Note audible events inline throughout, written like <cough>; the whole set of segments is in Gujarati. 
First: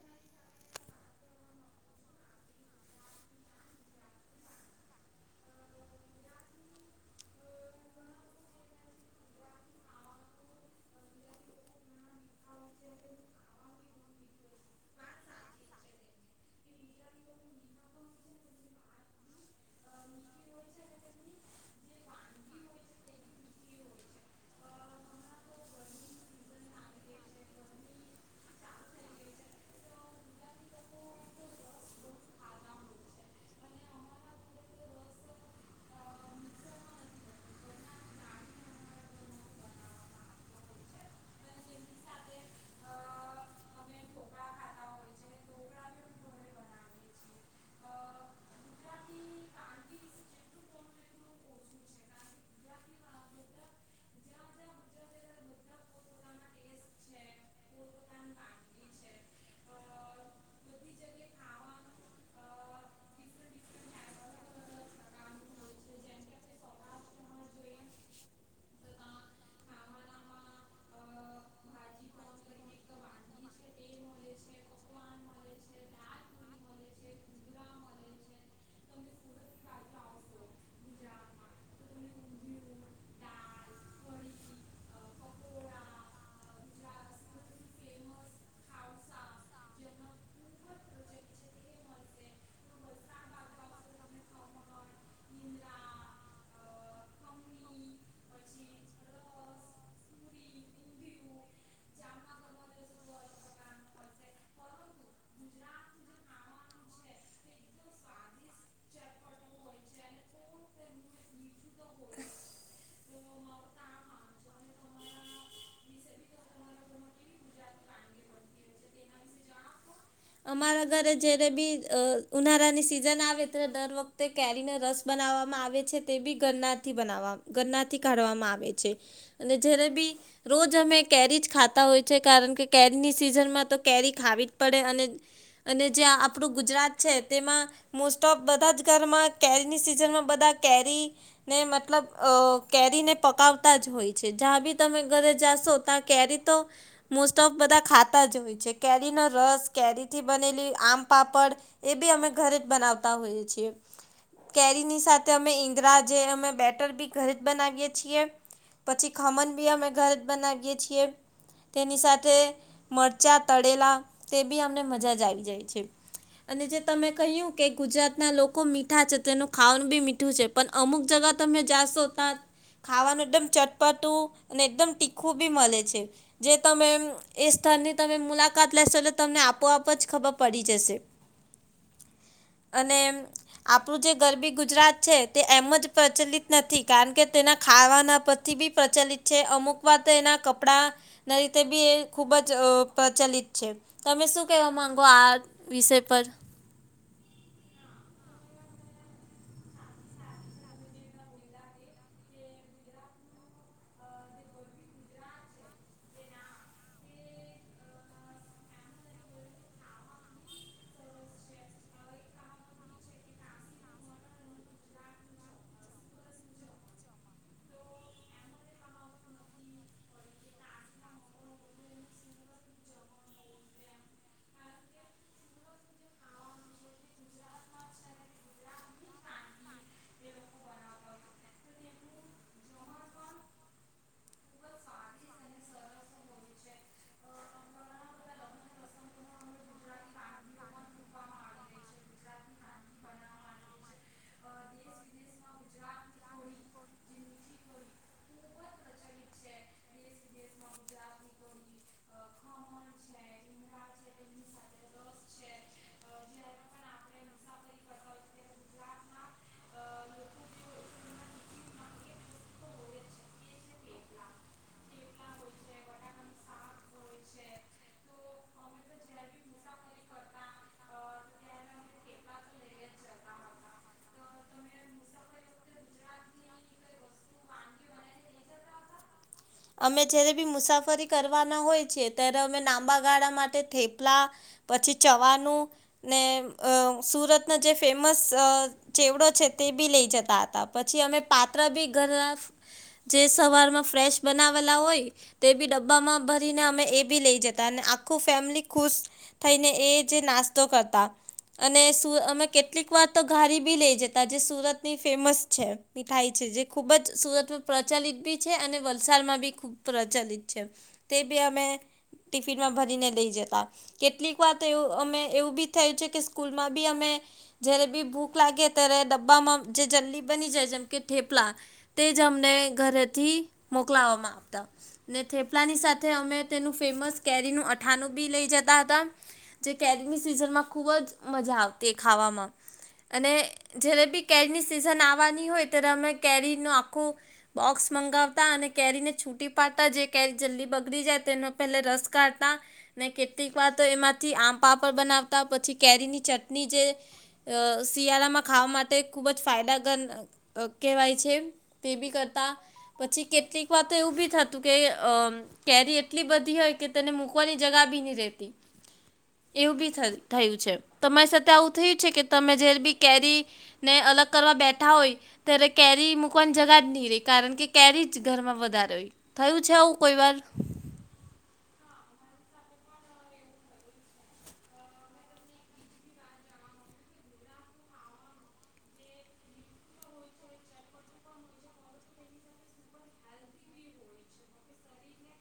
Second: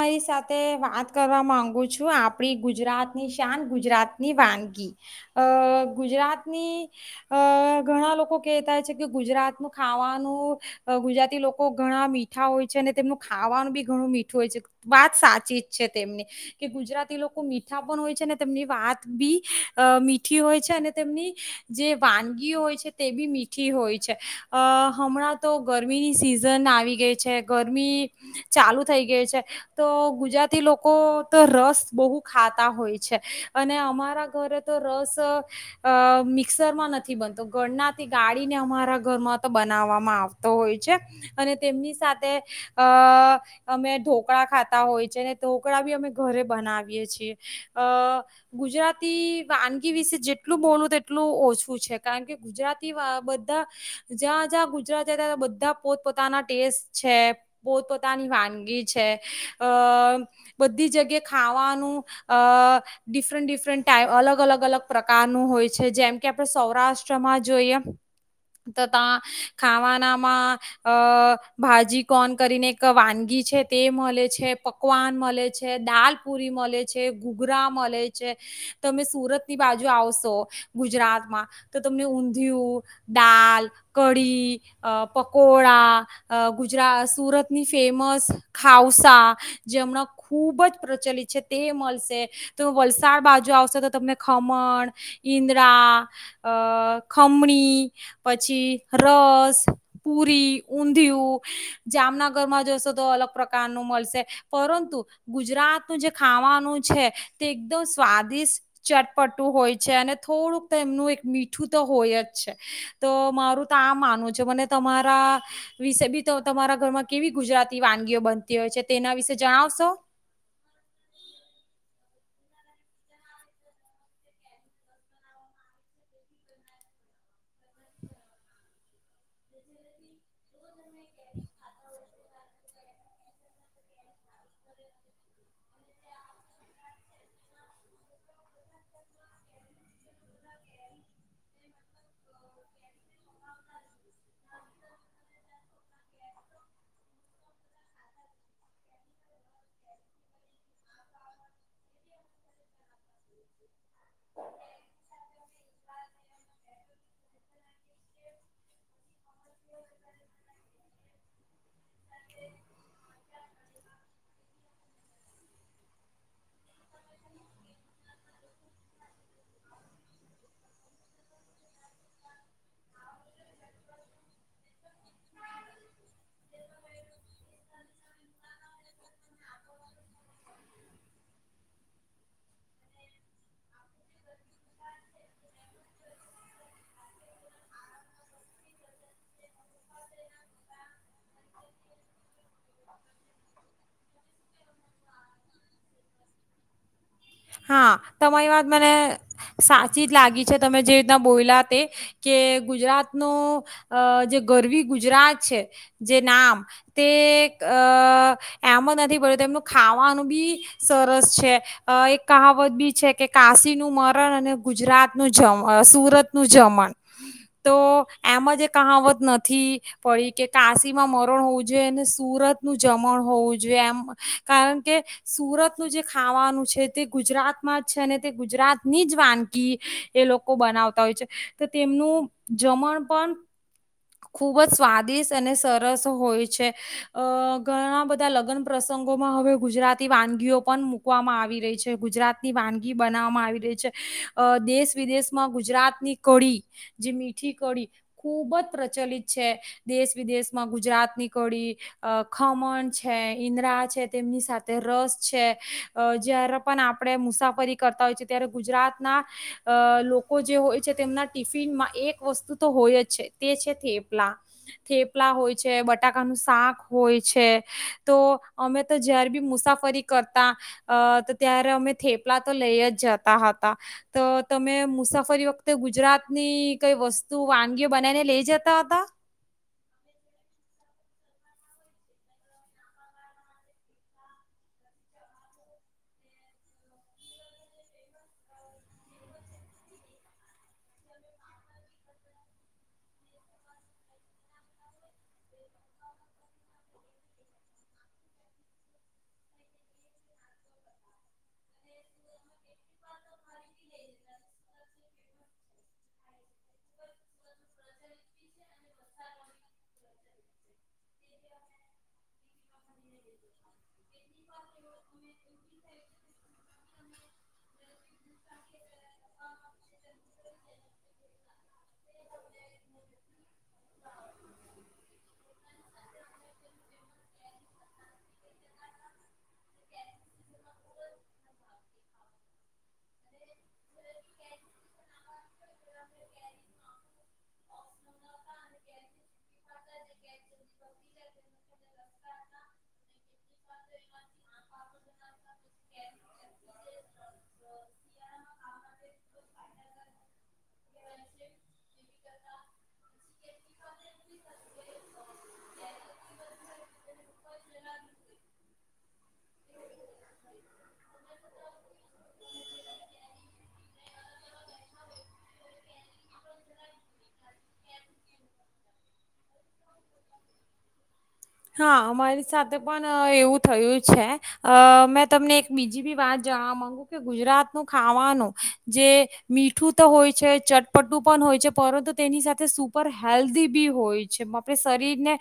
મારી સાથે વાત કરવા માંગુ છું આપડી ગુજરાત ની શાન ગુજરાતની વાનગી અ ગુજરાતની અ ઘણા લોકો કેહેતા છે કે ગુજરાતનું ખાવાનું ગુજરાતી લોકો ઘણા મીઠા હોય છે અને તેમનું ખાવાનું બી ઘણું મીઠું. વાત સાચી જ છે તેમની કે ગુજરાતી લોકો મીઠા પણ હોય છે અનેને તેમની વાત બી મીઠી હોય છે અને તેમની જે વાનગી હોય છે તે બી મીઠી હોય છે અ હમણાં તો ગરમીની સિઝન આવી ગઈ છે ગરમી ચાલુ. થય ગયે છે તો ગુજરાતી લોકો તો રસ બહુ ખાતા હોય છે અને અમારા ઘરે તો રસ મિક્સરમાં નથી બનતો ઘરનાથી ગાળીને અમારા ઘરમાં તો બનાવવામાં આવતો હોય છે અને તેમની સાથે અ. અમે ઢોકળા ખાતા હોય છે ઢોકળા બી અમે ઘરે બનાવીએ છીએ અ ગુજરાતી વાનગી વિશે જેટલું બોલું તેટલું ઓછું છે કારણ કે ગુજરાતી બધા જ્યાં જ્યાં ગુજરાત જતા બધા પોતપોતાના ટેસ્ટ છે પોતપોતાની વાનગી. છે અ બધી જગ્યાએ ખાવાનું અ ડિફરન્ટ ડિફરન્ટ ટાઈ અલગ અલગ અલગ પ્રકારનું હોય છે જેમ કે આપડ સૌરાષ્ટ્રમાં જોઈએ તો ત્યાં ખાવાનામાં અ ભાજી કોન કરીને એક વાનગી છે તે મળે છે પકવાન મળે છે દાલ પુરી મળે છે ઘૂઘરા મળે છે તમે સુરતની બાજુ આવશો ગુજરાતમાં તો તમને ઊંધિયું દાલ કઢી અ પકોડા ગુજરા સુરતની ફેમસ ખઉસા જે હમણાં ખુબ જ પ્રચલિત છે તે મળશે તો વલસાડ બાજુ આવશે તો તમને ખમણ ઈન્દરાા અ ખમણી પછી રસ પુરી ઊંધિયું જામનગરમાં જોશો તો અલગ પ્રકારનું મળશે પરંતુ ગુજરાતનું જે ખાવાનું છે તે એકદમ સ્વાદિષ્ટ ચટપટું હોય છે અને થોડુંક એનું એક મીઠું તો હોય જ છે તો મારું તો આ માનવું છે મને તમારા વિશે બી તમારા ઘરમાં કેવી ગુજરાતી વાનગી બનતી હોય છે તેના વિશે જણાવશો. અમારા ઘરે જ્યારે બી અ ઉનાળાની જેથી રોજ સિઝન આવે ત્યારે દર વખતે કેરીને રસ બનાવવામાં આવે છે તે બી ગનાથી બનાવ ગનાથી કાઢવામાં આવે છે અને જ્યારે બી રોજ અમે કેરીજ ખાતા હોય છે કારણ કે કેરીની સિઝનમાં તો કેરી ખાવી જ પડે અને. અને જે આપડું ગુજરાત છે તેમાં મોસ્ટ ઓફ બધા જ ઘરમાં કેરીની સિઝનમાં બધા કેરી ને મતલબ અ કેરીને પકાવતા જ હોય છે જ્યાં બી તમે ઘરે જાશો ત્યાં કેરી તો મોસ્ટ ઓફ બધા ખાતા જ હોય છે કેરીનો રસ કેરી. થી બનેલી આમ પાપડ એ બી અમે ઘરે જ બનાવતા હોઈએ છીએ કેરીની સાથે અમે ઇદરા જે અમે બેટર બી ઘરે જ બનાવીએ છીએ પછી ખમણ બી અમે ઘરે જ બનાવીએ છીએ તેની સાથે મરચાં તળેલા તે બી <unintelligible> મજા જ આવી જાય છે અને જે તમે કહ્યું કે ગુજરાતના લોકો મીઠા છે તેનું ખાવાનું બી મીઠું છે પણ અમુક જગ્યા તમે જાશો ત્યાં ખાવાનું એકદમ ચટપટું અને એકદમ તીખું બી મળે છે જે તમે એ સ્થળની તમે મુલાકાત લેશો એટલે તમને આપ આપોઆપ જ ખબર પડી જશે અને આપણું જે ગરબી ગુજરાત છે તે એમ જ પ્રચલિત નથી કારણ કે તેના ખાવાના પરથી બી પ્રચલિત છે અમુક વાર એના કપડાંના રીતે બી એ ખૂબ જ અ પ્રચલિત છે તમે શું કેવા માંગો આ વિષય પર. તમાય વાત મને સાચી જ લાગી છે. તમે જે રીતના બોલા તે કે ગુજરાતનું અ જે ગરવી ગુજરાત છે. જે નામ તે અ એમ જ નથી પડ્યું એનું ખાવાનું બી સરસ છે એક કહાવત બી છે કે કાશીનું મરણ અને ગુજરાતનું જમ સુરતનું જમણ તો એમ જ કહાવત નથી પડી કે કાશીમાં મરણ હોવું જોઈએ અને સુરતનું જમણ હોવું જોઈએ એમ. કારણ કે સુરતનું જે ખાવાનું છે તે ગુજરાતમાં જ છે ને ગુજરાત ની જ વાનગી એ લોકો બનાવતા હોય છે. તો તેમનું જમણ પણ ખૂબ જ સ્વાદિષ્ટ અને સરસ હોય છે. અ ઘણા બધા લગ્ન પ્રસંગોમાં હવે ગુજરાતી વાનગીઓ પણ મુૂકવામાં આવી રહી છે. ગુજરાતની વાનગી બનાવવામાં આવી રહી છે. અ દેશ વિદેશમાં ગુજરાતની કડી જે મીઠી કડી ખૂબ જ પ્રચલિત છે દેશ વિદેશમાં ગુજરાતની કડી, અ ખમણ છે ઈન્દરા છે તેમની સાથે રસ છે જય્યારે પણ આપણે મુસાફરી કરતા હોય છે ત્યારે ગુજરાતના અ લોકો જે હોય છે તેમના ટિફિનમાં એક વસ્તુ તો હોય જ છે. એ છે થેપલા થેપલા હોય છે, બટાકાનું શાક હોય છે તો અમે તો જયારે બી મુસાફરી કરતા અ ત્યારે અમે થેપલા તો લઈ જ જતા હતા. તો તમે મુસાફરી વખતે ગુજરાતની કઈ વસ્તુ વાનગી બનાવીને લઈ જતા હતા? અમે જ્યારે બી કેવી મુસાફરી કરવાના હોય છીએ ત્યારે અમે લાંબા ગાળા માટે થેપલા પછી ચવાનું ને અ સુરતના જે ફેમસ અ ચેવડો છે તે બી લઈ જતા હતા પછી અમે પાત્ર બી ઘર જે સવારમાં ફ્રેશ બનાવેલા હોય તે બી ડબ્બામાં ભરીને અમે એ બી લઈ જતા અને આખું ફેમિલી ખુશ થઈને એ જે નાસ્તો કરતા. અને સુ અમે કેટલીક વાર તો ઘારી બી લઇ જતા જે સુરતની ફેમસ છે મીઠાઈ છે જે ખુબ જ સુરત પ્રચલિત બી છે અને વ હાલ માં બી ખૂબ પ્રચલિત છે તે બી અમે ટિફીમાં ભરીને લઈ જતા કેટલીક વાર તો એવ અમે એવું બી થાય છે કે સ્કુ બી અમે જ્યારે બી ભૂખ લાગે ત્યારે ડબ્બામાં જે જલ્દી બની જાય જેમ કે ઠેપલા તે જ અમને ઘરેથી મોકલાવામાં આવતા ને થેપલાની સાથે અમે તેનું ફેમસ કેરીનું અઠાણું બી લઈ જતા હતા જે કેરીની સિઝનમાં ખૂબ જ મજા આવતી ખાવામાં અને જ્યારે બી કેરીની સિઝન આવવાની હોય ત્યારે અમે કેરીનો આખુ બોક્સ મંગાવ તા અને કેરીને છૂટી પાડતા. જે કેરી જલ્દી બગડી જાય તેનો પહલે રસ કાઢતા ને કેટલીક વાર તો એમાંથી આમ પાપડ બનાવતા પછી કે ચટની જે અ શિયાળામાં ખાવા માટે ખુબ જ ફાયદા કેહેવાય છે તે બી કરતાં. પછી કેટલીક વાર તો એવું બી થતું કે અ કેરી એટલી બધી હોય કે તેને મૂકવાની જગા બી ની રેતી. એવું બી થ થાય તમારી સાથે આવું થયું છે? કે તમે જયારે બી કેરી ને અલગ કરવા બેઠા હોય ત્યારે કેરી મૂકવાની જગા જ ની રે કારણ કે કેરી જ ઘરમાં વધારે હોય. થયું છે આવું કોઈ વાર? હા, અમારી સાથે પણ એવું થયું છે. અ મેં તમને એક બીજી બી વાત જાણવા માંગુ કે ગુજરાતનું ખાવાનું જે મીઠું તો હોય છે, ચટપટું પણ હોય છે પરંતુ તેની સાથે સુપર હેલ્ધી બી હોય છે. આપણે શરીરને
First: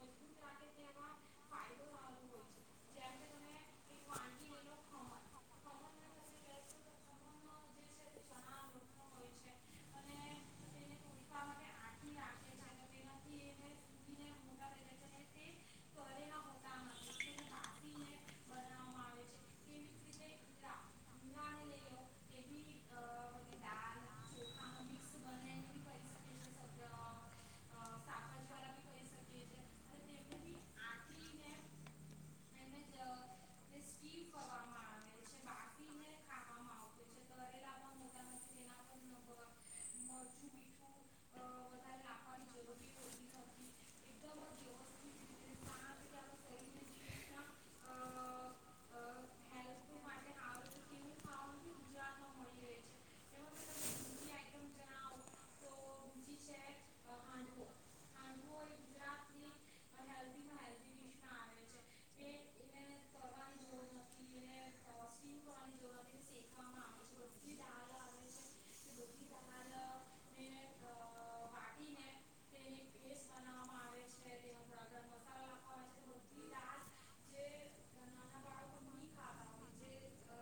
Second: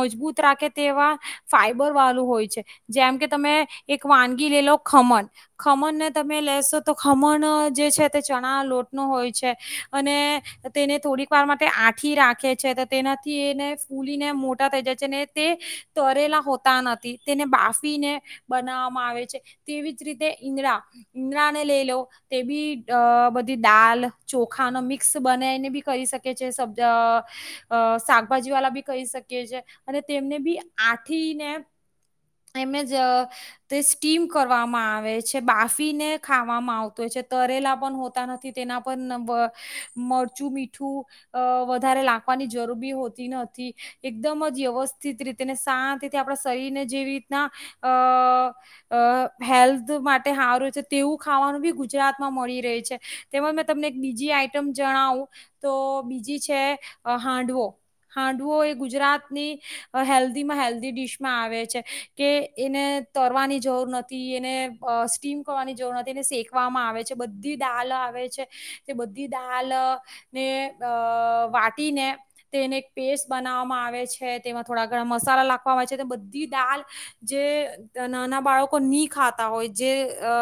મજબૂત રાખે તેવા ફાઈબર વાળું હોય છે. જેમ કે તમે એક એક વાનગી લઈ લો ખમન. ખમનને તમે લેશો તો ખમણ જે છે તે ચણા લોટનો હોય છે. અને તેને થોડીક વાર માટે આઠી રાખે છે. તેનાથી એને ફૂલીને મોટા થઈ જાય છે અને તે તરેલા હોતા નથી તેને બાફીને બના વામા આવે છે. તેવી જ રીતે ઇન્દ્ડા ઇન્દડા ને લઈ લો તે બી અ બધી દાલ, ચોખાને મિક્સ બનાવીને બી કરી શકે છે. અ અ શાકભાજી વાલા બી કરી શકીએ છે અને તેમને બી આથીને એમ જ અ તે સ્ટીમ કરવામાં આવે છે, બાફીને ખાવામાં આવતો હોય છે. તરેલા પણ હોતા નથી તેના પર ન મરચું, મીઠું અ વધારે લાખવાની જરૂર બી હોતી નથી. એકદમ જ વ્યવસ્થિત રીતેને શાંતિથી આપણા શરીરને જેવી રીતના અ અ હેલ્ધ માટે હારું છે તેવું ખાવાનું બી ગુજરાતમાં મળી રહે છે. તેમજ મેં તમને એક બીજી આઈટમ જણાવું તો બીજી છે અ હાંડવો. હાંડવો એ ગુજરાતની હેલ્ધીમાં હેલ્ધી ડીશમાં આવે છે કે એને તરવાની જરૂર નથી એને અ સ્ટીમ કરવાની જરૂર નથી એને શેકવામાં આવે છે. બધી દાલ આવે છે તે બધી દાલને અ વાટીને તેને એક પેસ્ટ બનાવવામાં આવે છે. તેમાં થોડા ઘણા મસાલા લાખવામાં આવે છે બધી દાલ જે નાના બાળકો ની ખાતા હોય જે અ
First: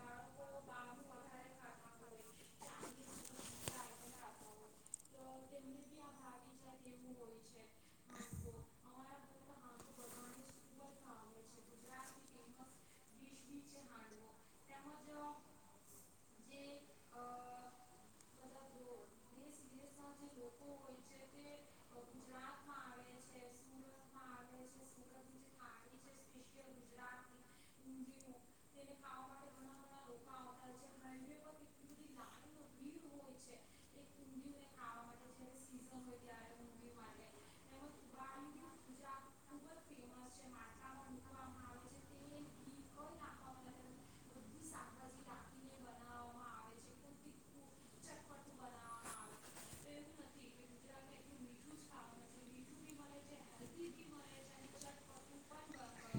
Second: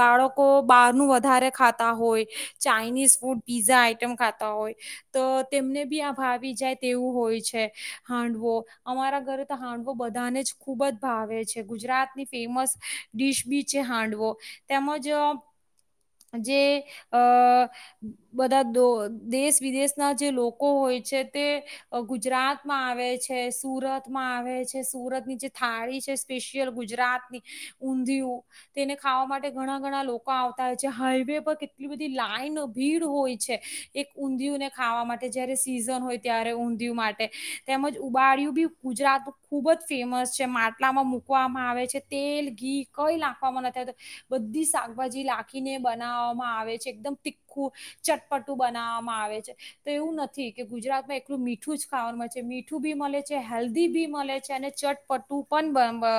બાળકો બહારનું વધારે ખાતા હોય ચાઈનીઝ ફૂડ, પીઝા આઈટમ ખાતા હોય તો તેમને બી આ ભાવી જાય તેવું હોય છે. હાંડવો અમારા ઘરે તો હાંડવો બધાને જ ખુબ જ ભાવે છે. ગુજરાત ની ફેમસ ડીશ બી છે હાંડવો. તેમજ અ જે અ બધા દેશ વિદેશના જે લોકો હોય છે તે ગુજરાતમાં આવે છે, સુરતમાં આવે છે. સુરતની જે થાળી છે સ્પેશિયલ ગુજ રાતની, ઊંધિયું તેને ખાવા માટે ઘણા ઘણા લોકા આવતા હોય છે. હાઈવે પર કેટલી બધી લાઈન ભીડ હોય છે. એક ઊંધિયું ને ખાવા માટે જયારે સીઝન હોય ત્યારે ઊંધિયું માટે તેમજ ઉબાળિયું બી ગુજરાત ખુબ જ ફેમસ છે. માટલામાં મુક મૂકવામાં આવે છે. તેલ, ઘી કઈ નાખવામાં નથી આવતુ. બધી શાકભાજી લાખીને બનાવવામાં આવે છે. એકદમ તીખું, ચટપટું બનાવવામાં આવે છે. તો એવું નથી કે ગુજરાતમાં એકલું મીઠું જ ખાવાનું મળ છે, મીઠું બી મલે છે, હેલ્ધી બી મલે છે અને ચટપટું પણ અ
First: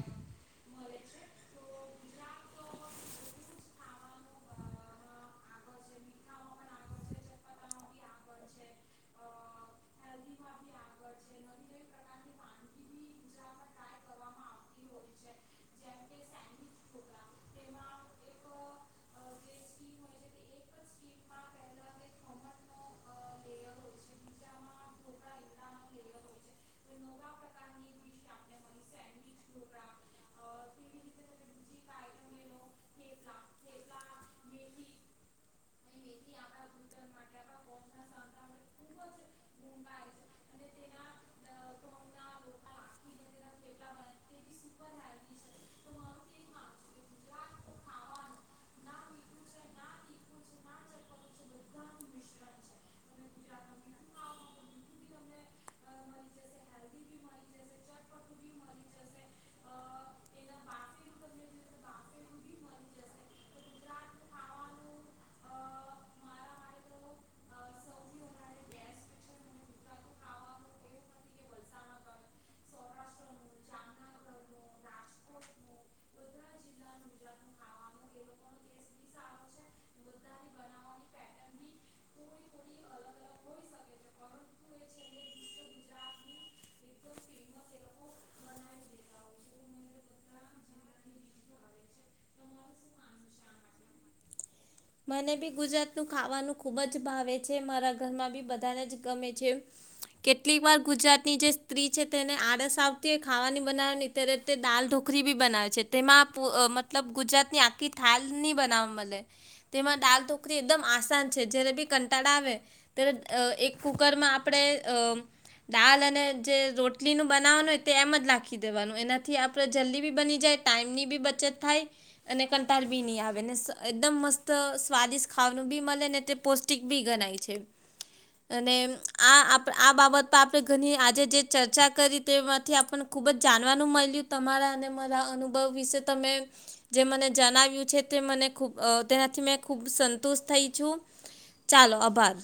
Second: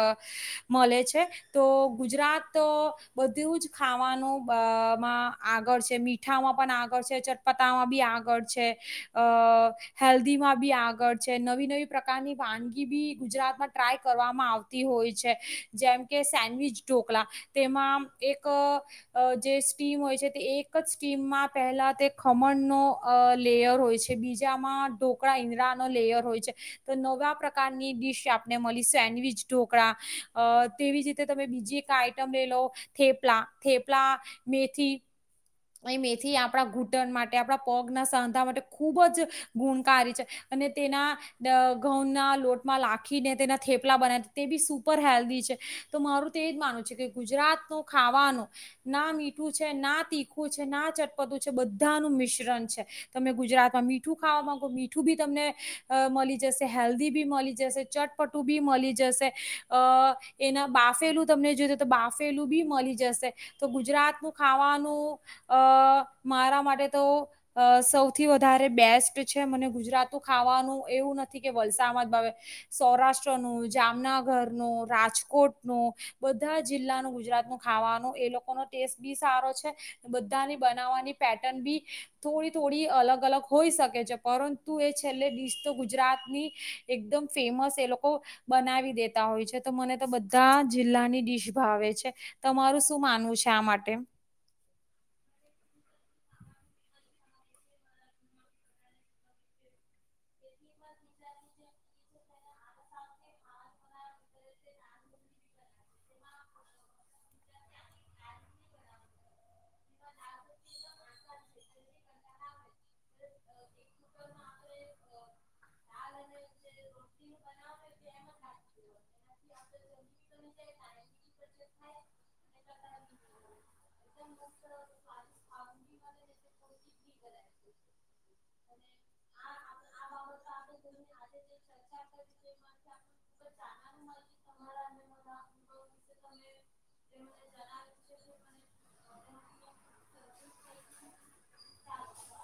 અ મલે છે તો ગુજરાત બધું જ ખાવાનું અ માં આગળ છે. મીઠામાં પણ આગળ છે, ચટપતામાં બી આગળ છે, અ હેલ્ધીમાં બી આગળ છે નવી નવી પ્રકારની વાનગી બી ગુજરાતમાં ટ્રાય કરવામાં આવતી હોય છે. જેમ કે સેન્ડવીચ ઢોકલા તેમાં એક જે અ સ્ટીમ હોય છે તે એક જ સ્ટીમમાં પહેલા તે ખમણનો અ લેયર હોય છે, બીજામાં ઢોકળા, ઈદરા નો લેયર હોય છે. તો નવા પ્રકારની ડીશ આપને મલી સેન્ડવીચ ઢોકળા. અ તેવી જ રીતે તમે બીજી એક આઈટમ લઈ લો થેપલા. થેપલા, મેથી એ મેથી આપણા ઘૂંટણ માટે આપણા પગના સાંધા માટે ખૂબ જ ગુણકારી છે. અને તેના અહ ઘઉંના લોટમાં લાખીને તેના થેપલા બનાવી તે બી સુપર હેલ્ધી છે. તો મારું તેજ માનવું છે કે ગુજરાતનું ખાવાનું ના મીઠું છે, ના તીખું ખું છે, ના ચટપટું છે બધાનું મિશ્રણ છે. તમે ગુજરાતમાં મીઠું ખાવા માંગો મીઠું બી તમને અહ મલી જશે, હેલ્ધી બી મલી જશે, ચટપટું બી મલી જશે, અહ એના બાફેલું તમને જોઈએ તો બાફેલું બી મલી જશે, તો ગુજરાતનું ખાવાનું અહ મારા માટે તો અ. સૌથી વધારે બેસ્ટ છે. મને ગુજરાતું ખાવાનું એવું નથી કે વલસામાં જ ભાવે. સૌરાષ્ટ્રનું, જામનગરનું, રાજકોટનું બધા જિલ્લાનું ગુજરાતનું ખાવાનું એ લોકોનો ટેસ્ટ બી સારો છે. બધાની બનાવવાની પેટર્ન બી થોડી-થોડી અલગ-અલગ હોઈ શકે છે. પરંતુ એ છેલ્લે ડીશ તો ગુજરાતની એકદમ ફેમસ એ લોકો બનાવી દેતા હોય છે. તો મને તો બધા જિલ્લાની ડીશ ભાવે છે. તમારું શું માનવું છે આ માટે? મને બી ગુજરાતનું ખાવાનું ખુબ જ ભાવે છે. મારા ઘરમાં બી બધાને જ ગમે છે. કેટલીક વાર ગુજરાતની જે સ્ત્રી છે તેને આળસ આવતી હોય ખાવાની બનાવાની ત્યારે તે દાલ ઢોકરી બી બનાવે છે. તેમાં પ અહ મતલબ ગુજરાતની આખી થાલ ની બનાવા મલે. તેમાં દાલ તો કરી એકદમ આસાન છે. જ્યારે બી કંટાળ આવે ત્યારે એક કુકરમાં આપણે અહ દાલ અને જે રોટલીનું બનાવવાનું હોય તે એમ જ નાખી દેવાનું એનાથી આપણે જલ્દી બી બની જાય, ટાઈમની બી બચત થાય, અને કંટાળ બી નહીં આવે ને એકદમ મસ્ત અસ સ્વાદિષ્ટ ખાવાનું બી મલે ને તે પૌષ્ટિક બી ગણાય છે. અને આ આપ આ બાબત પર આપણે ઘણી આજે જે ચર્ચા કરી તેમાંથી આપને ખૂબ જ જાણવાનું મલ્યું. તમારા અને મારા અનુભવ વિશે તમે જે મને જણાવ્યું છે તે મને ખૂબ અહ <unintelligible> ખુબ સંતોષ થઈ છું. ચાલો આભાર.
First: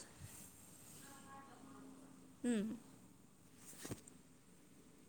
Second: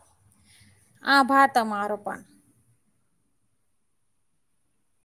આભાર તમારો પણ હમ્મ.